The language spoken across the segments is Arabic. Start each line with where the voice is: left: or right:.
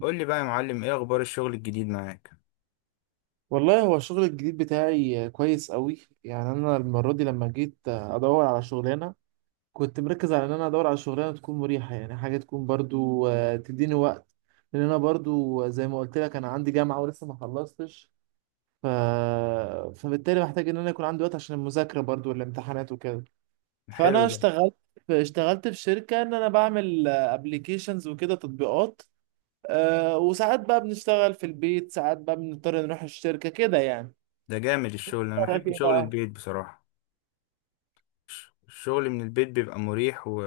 left: قول لي بقى يا معلم، ايه اخبار الشغل الجديد معاك؟
right: والله هو الشغل الجديد بتاعي كويس قوي. يعني انا المره دي لما جيت ادور على شغلانه كنت مركز على ان انا ادور على شغلانه تكون مريحه، يعني حاجه تكون برضو تديني وقت. لان انا برضو زي ما قلت لك انا عندي جامعه ولسه ما خلصتش. ف... فبالتالي محتاج ان انا يكون عندي وقت عشان المذاكره برضو والامتحانات وكده.
left: حلو
right: فانا
left: ده.
right: اشتغلت اشتغلت في شركه ان انا بعمل ابلكيشنز وكده تطبيقات. وساعات بقى بنشتغل في البيت، ساعات بقى بنضطر نروح الشركه كده يعني.
left: ده جامد الشغل، انا
right: رايك
left: بحب
right: ايه
left: شغل
right: بقى؟
left: البيت بصراحة. الشغل من البيت بيبقى مريح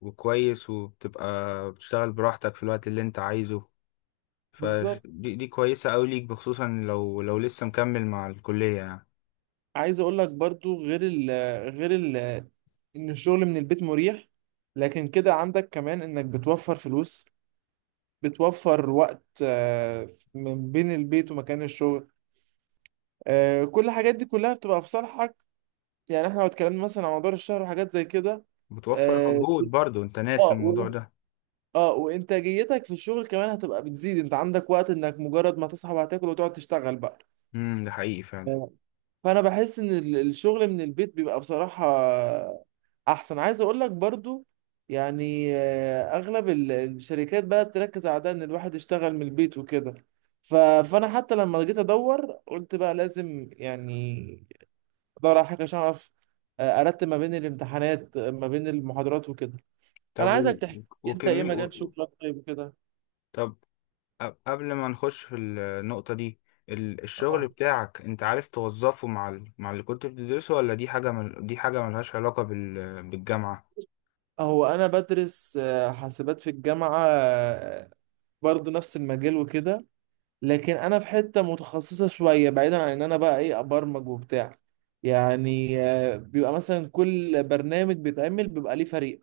left: وكويس، وبتبقى بتشتغل براحتك في الوقت اللي انت عايزه. فدي
right: بالظبط.
left: دي دي كويسة قوي ليك، بخصوصا لو لسه مكمل مع الكلية يعني.
right: عايز اقول لك برضو غير ال ان الشغل من البيت مريح، لكن كده عندك كمان انك بتوفر فلوس، بتوفر وقت من بين البيت ومكان الشغل. كل الحاجات دي كلها بتبقى في صالحك، يعني احنا لو اتكلمنا مثلا عن مدار الشهر وحاجات زي كده.
left: بتوفر
right: اه.
left: مجهود برضو، انت
right: اه
left: ناسي الموضوع ده.
right: وانتاجيتك في الشغل كمان هتبقى بتزيد، انت عندك وقت انك مجرد ما تصحى وهتاكل وتقعد تشتغل بقى.
left: ده حقيقي فعلا.
right: فانا بحس ان الشغل من البيت بيبقى بصراحة احسن. عايز اقول لك برضو يعني اغلب الشركات بقى تركز على ده، ان الواحد يشتغل من البيت وكده. ف- فانا حتى لما جيت ادور قلت بقى لازم يعني ادور على حاجة عشان اعرف ارتب ما بين الامتحانات، ما بين المحاضرات وكده.
left: طب
right: انا
left: و...
right: عايزك تحكي، انت ايه
left: وكمي... و...
right: مجال
left: و-
right: شغلك طيب وكده؟
left: طب، قبل ما نخش في النقطة دي، الشغل
right: اه.
left: بتاعك، انت عارف توظفه مع اللي كنت بتدرسه، ولا دي حاجة دي حاجة ملهاش علاقة بالجامعة؟
right: هو انا بدرس حاسبات في الجامعة، برضو نفس المجال وكده. لكن انا في حته متخصصه شويه بعيدا عن ان انا بقى ايه ابرمج وبتاع. يعني بيبقى مثلا كل برنامج بيتعمل بيبقى ليه فريق،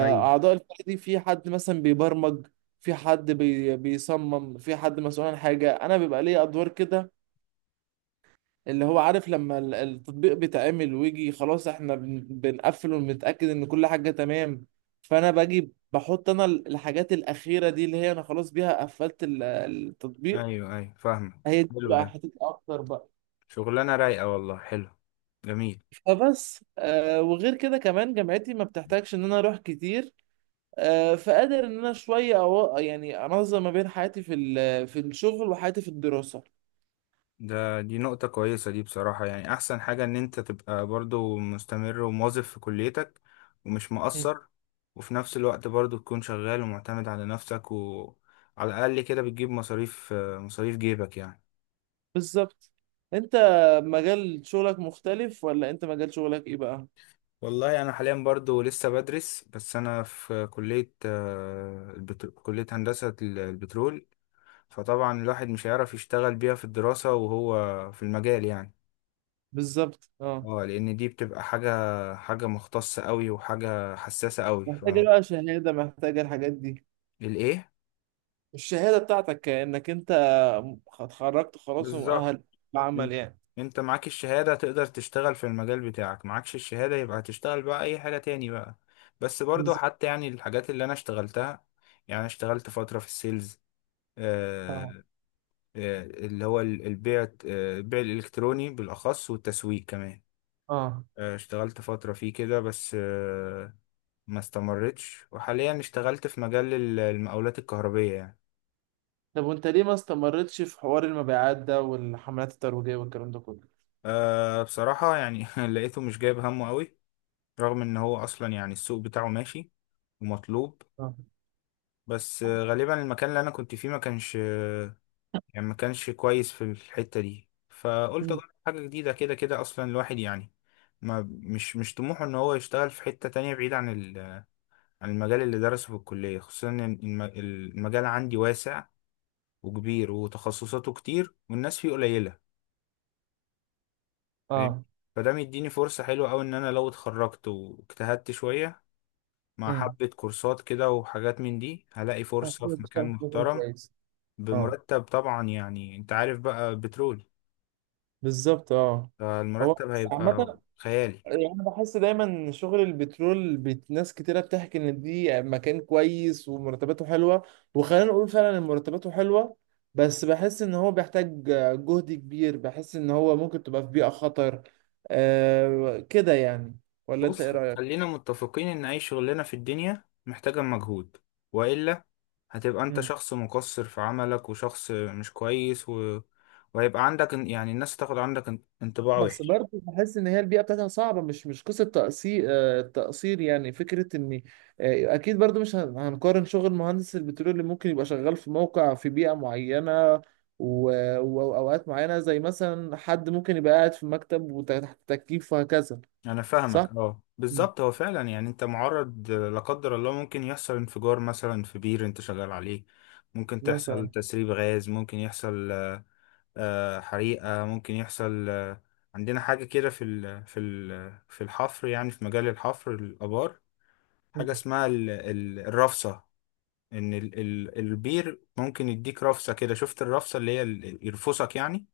left: ايوه،
right: الفريق دي في حد مثلا بيبرمج، في حد بيصمم، في حد مسؤول عن حاجه. انا بيبقى ليه ادوار كده، اللي هو عارف لما التطبيق بيتعمل ويجي خلاص احنا بنقفل ونتاكد ان كل حاجه تمام. فانا باجي بحط انا الحاجات الاخيره دي اللي هي انا خلاص بيها قفلت التطبيق.
left: ايوه، ايوه، فاهمك،
right: هي دي
left: حلو
right: بقى
left: ده.
right: حتتي اكتر بقى.
left: شغلانة رايقة والله، حلو. جميل.
right: فبس وغير كده كمان جامعتي ما بتحتاجش ان انا اروح كتير، فقادر ان انا شويه أو يعني انظم ما بين حياتي في الشغل وحياتي في الدراسه.
left: دي نقطة كويسة دي بصراحة، يعني احسن حاجة ان انت تبقى برضو مستمر وموظف في كليتك ومش
right: مم.
left: مقصر، وفي نفس الوقت برضو تكون شغال ومعتمد على نفسك، وعلى الاقل كده بتجيب مصاريف جيبك يعني.
right: بالظبط. انت مجال شغلك مختلف ولا انت مجال شغلك ايه بقى؟
left: والله انا حاليا برضو لسه بدرس، بس انا في كلية كلية هندسة البترول، فطبعا الواحد مش هيعرف يشتغل بيها في الدراسة وهو في المجال يعني.
right: بالظبط. اه
left: اه لان دي بتبقى حاجة، حاجة مختصة قوي وحاجة حساسة قوي.
right: محتاجه بقى شهاده، محتاجه الحاجات دي.
left: الايه؟
right: الشهاده بتاعتك انك انت اتخرجت خلاص
left: بالظبط.
right: ومؤهل
left: إن-
right: للعمل يعني.
left: انت معاك الشهادة تقدر تشتغل في المجال بتاعك، معكش الشهادة يبقى هتشتغل بقى اي حاجة تاني بقى. بس برضو
right: بالظبط.
left: حتى يعني الحاجات اللي انا اشتغلتها، يعني أنا اشتغلت فترة في السيلز، آه،
right: اه
left: اللي هو البيع، البيع الإلكتروني بالأخص والتسويق كمان.
right: اه.
left: اشتغلت فترة فيه كده بس، ما استمرتش، وحاليا اشتغلت في مجال المقاولات الكهربية يعني.
right: طب وانت ليه ما استمرتش في حوار المبيعات ده والحملات الترويجية والكلام ده كله؟
left: بصراحة يعني لقيته مش جايب همه قوي، رغم ان هو اصلا يعني السوق بتاعه ماشي ومطلوب،
right: اه.
left: بس غالبا المكان اللي انا كنت فيه ما كانش، يعني ما كانش كويس في الحتة دي، فقلت
right: مم.
left: اجرب حاجة جديدة، كده كده اصلا الواحد يعني ما مش طموحه ان هو يشتغل في حتة تانية بعيد عن عن المجال اللي درسه في الكلية، خصوصا ان المجال عندي واسع وكبير وتخصصاته كتير والناس فيه قليلة، فاهم؟
right: اه.
left: فده مديني فرصة حلوة أوي إن أنا لو اتخرجت واجتهدت شوية مع
right: امم.
left: حبة كورسات كده وحاجات من دي، هلاقي فرصة
right: كله
left: في مكان
right: بيشتغل في مكان
left: محترم
right: كويس. اه.
left: بمرتب طبعا، يعني أنت عارف بقى بترول،
right: بالظبط اه. هو
left: فالمرتب
right: بس
left: هيبقى
right: عامة،
left: خيالي.
right: يعني أنا بحس دايما إن شغل البترول ناس كتيرة بتحكي إن دي مكان كويس ومرتباته حلوة، وخلينا نقول فعلا إن مرتباته حلوة. بس بحس إن هو بيحتاج جهد كبير، بحس إن هو ممكن تبقى في بيئة خطر كده يعني. ولا أنت إيه
left: بص،
right: رأيك؟
left: خلينا متفقين ان اي شغلانه في الدنيا محتاجه مجهود، والا هتبقى انت شخص مقصر في عملك وشخص مش كويس، وهيبقى عندك يعني الناس تاخد عندك انطباع
right: بس
left: وحش.
right: برضه بحس ان هي البيئه بتاعتها صعبه، مش قصه تقصير، تقصير يعني، فكره ان اكيد برضه مش هنقارن شغل مهندس البترول اللي ممكن يبقى شغال في موقع في بيئه معينه و- واوقات معينه، زي مثلا حد ممكن يبقى قاعد في مكتب وتحت تكييف وهكذا.
left: انا
right: صح؟
left: فاهمك، اه
right: مم.
left: بالظبط، هو فعلا يعني انت معرض لا قدر الله ممكن يحصل انفجار مثلا في بير انت شغال عليه، ممكن تحصل
right: مثلا.
left: تسريب غاز، ممكن يحصل حريقة، ممكن يحصل. عندنا حاجة كده في في الحفر، يعني في مجال الحفر الآبار،
right: مم.
left: حاجة اسمها الرفصة، إن البير ممكن يديك رفصة كده، شفت الرفصة اللي هي يرفصك يعني.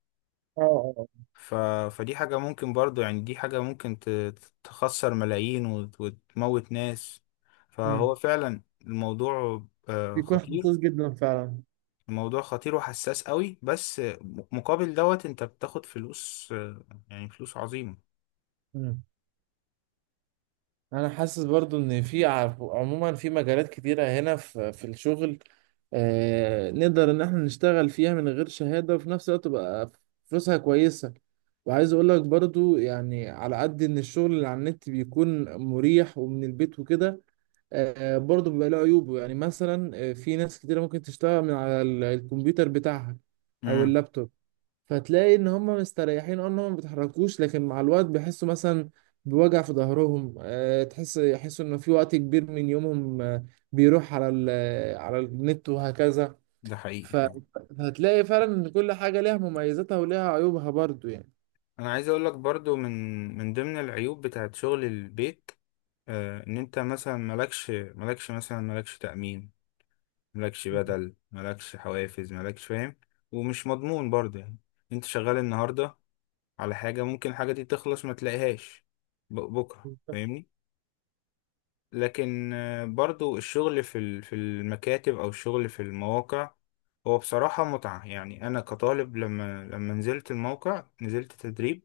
right: اه اه.
left: ف فدي حاجة ممكن برضو يعني، دي حاجة ممكن تخسر ملايين وتموت ناس، فهو
right: مم.
left: فعلا الموضوع
right: بيكون
left: خطير،
right: حساس جدا فعلا.
left: الموضوع خطير وحساس قوي، بس مقابل دوت انت بتاخد فلوس، يعني فلوس عظيمة.
right: مم. انا حاسس برضو ان في عموما في مجالات كتيره هنا في الشغل نقدر ان احنا نشتغل فيها من غير شهادة وفي نفس الوقت تبقى فلوسها كويسة. وعايز اقول لك برضو يعني على قد ان الشغل اللي على النت بيكون مريح ومن البيت وكده برضو بيبقى له عيوبه. يعني مثلا في ناس كتيرة ممكن تشتغل من على الكمبيوتر بتاعها او
left: امم
right: اللابتوب. فتلاقي ان هم مستريحين، اه، ان هم ما بيتحركوش، لكن مع الوقت بيحسوا مثلا بوجع في ظهرهم. يحسوا ان في وقت كبير من يومهم بيروح على النت وهكذا.
left: ده حقيقي
right: ف-
left: فعلا.
right: فهتلاقي فعلا ان كل حاجة ليها مميزاتها وليها عيوبها برضو يعني.
left: انا عايز اقول لك برضو من ضمن العيوب بتاعت شغل البيك، ان انت مثلا مالكش مثلا مالكش تأمين، مالكش بدل، مالكش حوافز، مالكش فاهم. ومش مضمون برضه يعني، انت شغال النهاردة على حاجة، ممكن الحاجة دي تخلص ما تلاقيهاش بكرة
right: بالظبط.
left: فاهمني. لكن برضو الشغل في في المكاتب او الشغل في المواقع، هو بصراحة متعة، يعني انا كطالب لما نزلت الموقع، نزلت تدريب،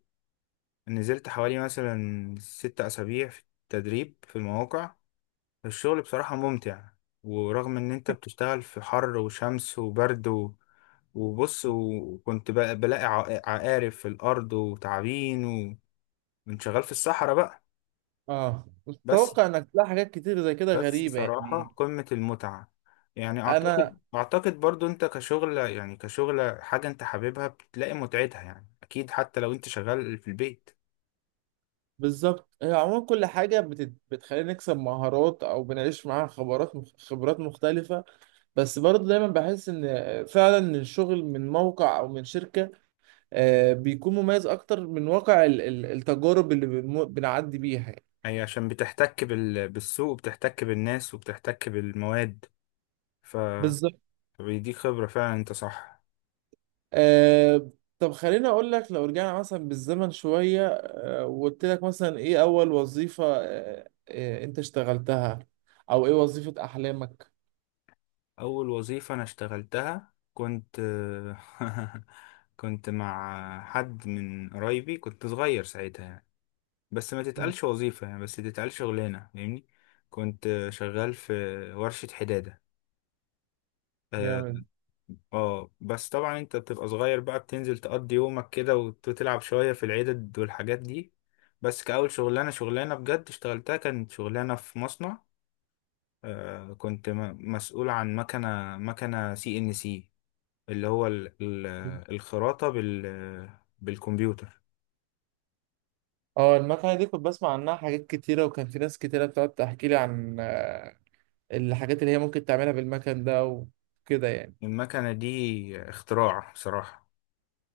left: نزلت حوالي مثلا 6 اسابيع في تدريب في المواقع، الشغل بصراحة ممتع، ورغم ان انت بتشتغل في حر وشمس وبرد وبص، وكنت بقى بلاقي عقارب في الارض وتعابين، وكنت شغال في الصحراء بقى.
right: اه،
left: بس
right: اتوقع انك تلاقي حاجات كتير زي كده
left: بس
right: غريبه يعني.
left: صراحة قمة المتعة، يعني
right: انا
left: أعتقد برضو أنت كشغل، يعني كشغل حاجة أنت حاببها بتلاقي متعتها يعني، أكيد حتى لو أنت شغال في البيت.
right: بالظبط. هي عموما كل حاجه بتخلينا نكسب مهارات او بنعيش معاها خبرات خبرات مختلفه. بس برضه دايما بحس ان فعلا الشغل من موقع او من شركه بيكون مميز اكتر من واقع التجارب اللي بنعدي بيها يعني.
left: أي، عشان بتحتك بالسوق، وبتحتك بالناس، وبتحتك بالمواد، ف
right: بالظبط.
left: فبيديك خبرة فعلا، أنت صح.
right: آه. طب خليني اقول لك، لو رجعنا مثلا بالزمن شوية وقلت لك مثلا ايه اول وظيفة انت اشتغلتها او ايه وظيفة احلامك؟
left: أول وظيفة أنا اشتغلتها كنت كنت مع حد من قرايبي، كنت صغير ساعتها يعني، بس ما
right: مم.
left: تتقالش وظيفة يعني، بس تتقال شغلانة، فاهمني. كنت شغال في ورشة حدادة، اه.
right: جامد.
left: بس طبعا انت بتبقى صغير بقى، بتنزل تقضي يومك كده وتلعب شوية في العدد والحاجات دي، بس كأول شغلانة شغلانة بجد اشتغلتها، كانت شغلانة في مصنع، آه، كنت مسؤول عن مكنة CNC، اللي هو الخراطة بالكمبيوتر.
right: اه. المكنة دي كنت بسمع عنها حاجات كتيرة، وكان في ناس كتيرة بتقعد تحكي لي عن الحاجات اللي هي ممكن تعملها بالمكن ده وكده يعني.
left: المكنة دي اختراع صراحة،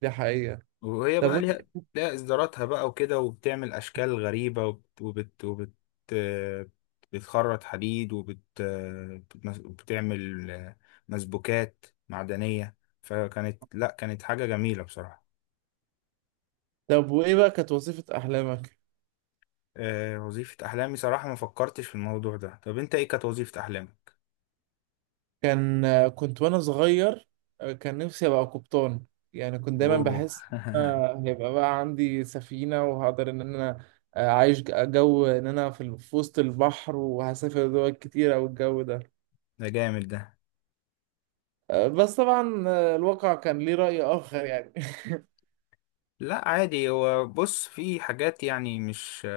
right: دي حقيقة.
left: وهي
right: طب
left: بقى
right: وانت.
left: ليها، ليها إصداراتها بقى وكده، وبتعمل أشكال غريبة بتخرط حديد بتعمل مسبوكات معدنية، فكانت لا كانت حاجة جميلة بصراحة.
right: وايه بقى كانت وظيفة احلامك؟
left: وظيفة أحلامي صراحة ما فكرتش في الموضوع ده، طب أنت إيه كانت وظيفة أحلامك؟
right: كان كنت وانا صغير، كان نفسي ابقى قبطان، يعني كنت دايما
left: أوه
right: بحس إن أنا هيبقى بقى عندي سفينة، وهقدر ان انا عايش جو ان انا في وسط البحر وهسافر دول كتيرة والجو ده.
left: ده جامد ده.
right: بس طبعا الواقع كان ليه رأي آخر يعني.
left: لا عادي، هو بص في حاجات يعني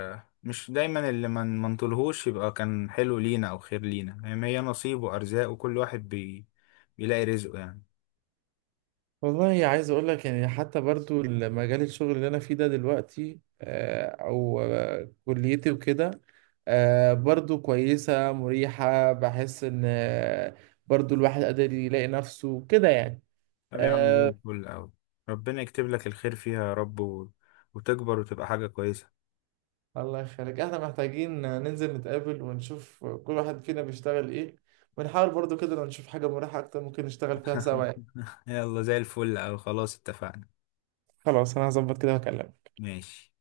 left: مش دايما اللي ما من منطلهوش يبقى كان حلو لينا او خير لينا، يعني هي نصيب وارزاق، وكل واحد بيلاقي رزقه يعني.
right: والله عايز اقول لك يعني، حتى برضو مجال الشغل اللي انا فيه ده دلوقتي او كليتي وكده برضو كويسة مريحة، بحس ان برضو الواحد قادر يلاقي نفسه كده يعني.
left: طب يا عم زي
right: آه،
left: الفل اوي، ربنا يكتب لك الخير فيها يا رب، وتكبر وتبقى حاجة كويسة.
right: الله يخليك. احنا محتاجين ننزل نتقابل ونشوف كل واحد فينا بيشتغل ايه، ونحاول برضو كده لو نشوف حاجة مريحة اكتر ممكن نشتغل فيها سوا يعني.
left: يلا زي الفل، او خلاص اتفقنا.
right: خلاص انا هظبط كده واكلمك.
left: ماشي.